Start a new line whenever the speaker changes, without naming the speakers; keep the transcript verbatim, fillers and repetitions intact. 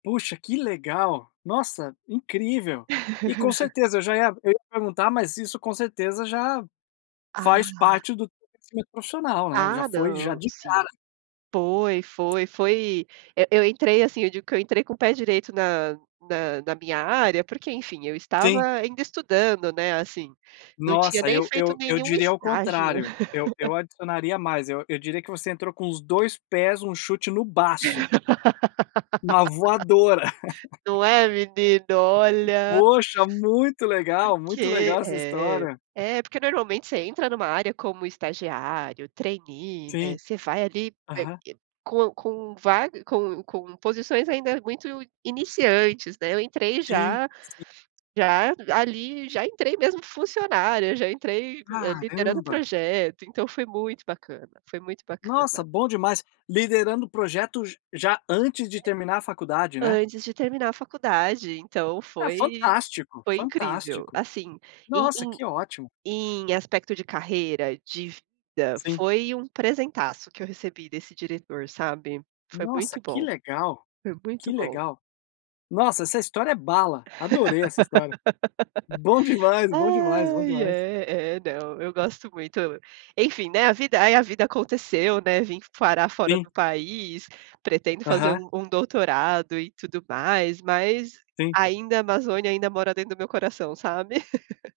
Puxa, que legal! Nossa, incrível! E com certeza eu já ia eu ia perguntar, mas isso com certeza já faz
Ah.
parte do crescimento profissional, né. Já
Ah,
foi já
não,
de
sim.
cara.
Foi, foi, foi, eh, eu entrei assim, eu digo que eu entrei com o pé direito na na na minha área, porque enfim, eu estava
Sim.
ainda estudando, né, assim, não tinha
Nossa,
nem
eu
feito
eu eu
nenhum
diria ao
estágio.
contrário. Eu eu adicionaria mais, eu eu diria que você entrou com os dois pés, um chute no baço. Uma voadora.
Não é menino? Olha.
Poxa, muito legal, muito
Porque
legal essa
é.
história.
É, porque normalmente você entra em uma área como estagiário, trainee, né.
Sim.
Você vai ali, eh
Aham.
eh, com com vário com com posições ainda muito iniciantes, né. Eu entrei
Sim,
já
si
já, ali, já entrei mesmo funcionária, já entrei, eh, liderando
Caramba.
projeto, então foi muito bacana, foi muito
Nossa,
bacana.
bom demais. Liderando projetos já antes de terminar a faculdade, né.
Antes de terminar a faculdade, então
Ah,
foi
fantástico,
foi incrível.
fantástico.
Assim, em
Nossa,
em
que ótimo.
em aspecto de carreira, de vida,
Sim.
foi um presentaço que eu recebi desse diretor, sabe. Foi
Nossa,
muito
que
bom.
legal,
Foi
que
muito bom.
legal. Nossa, essa história é bala, adorei essa história. Bom demais, bom demais, bom
Ai,
demais.
é, é, não, eu gosto muito, eu enfim, né, a vida aí a vida aconteceu, né, vim parar fora
Sim.
do país, pretendo fazer
Aham.
um um doutorado, e tudo mais, mas
Sim.
ainda a Amazônia ainda mora dentro do meu coração, sabe.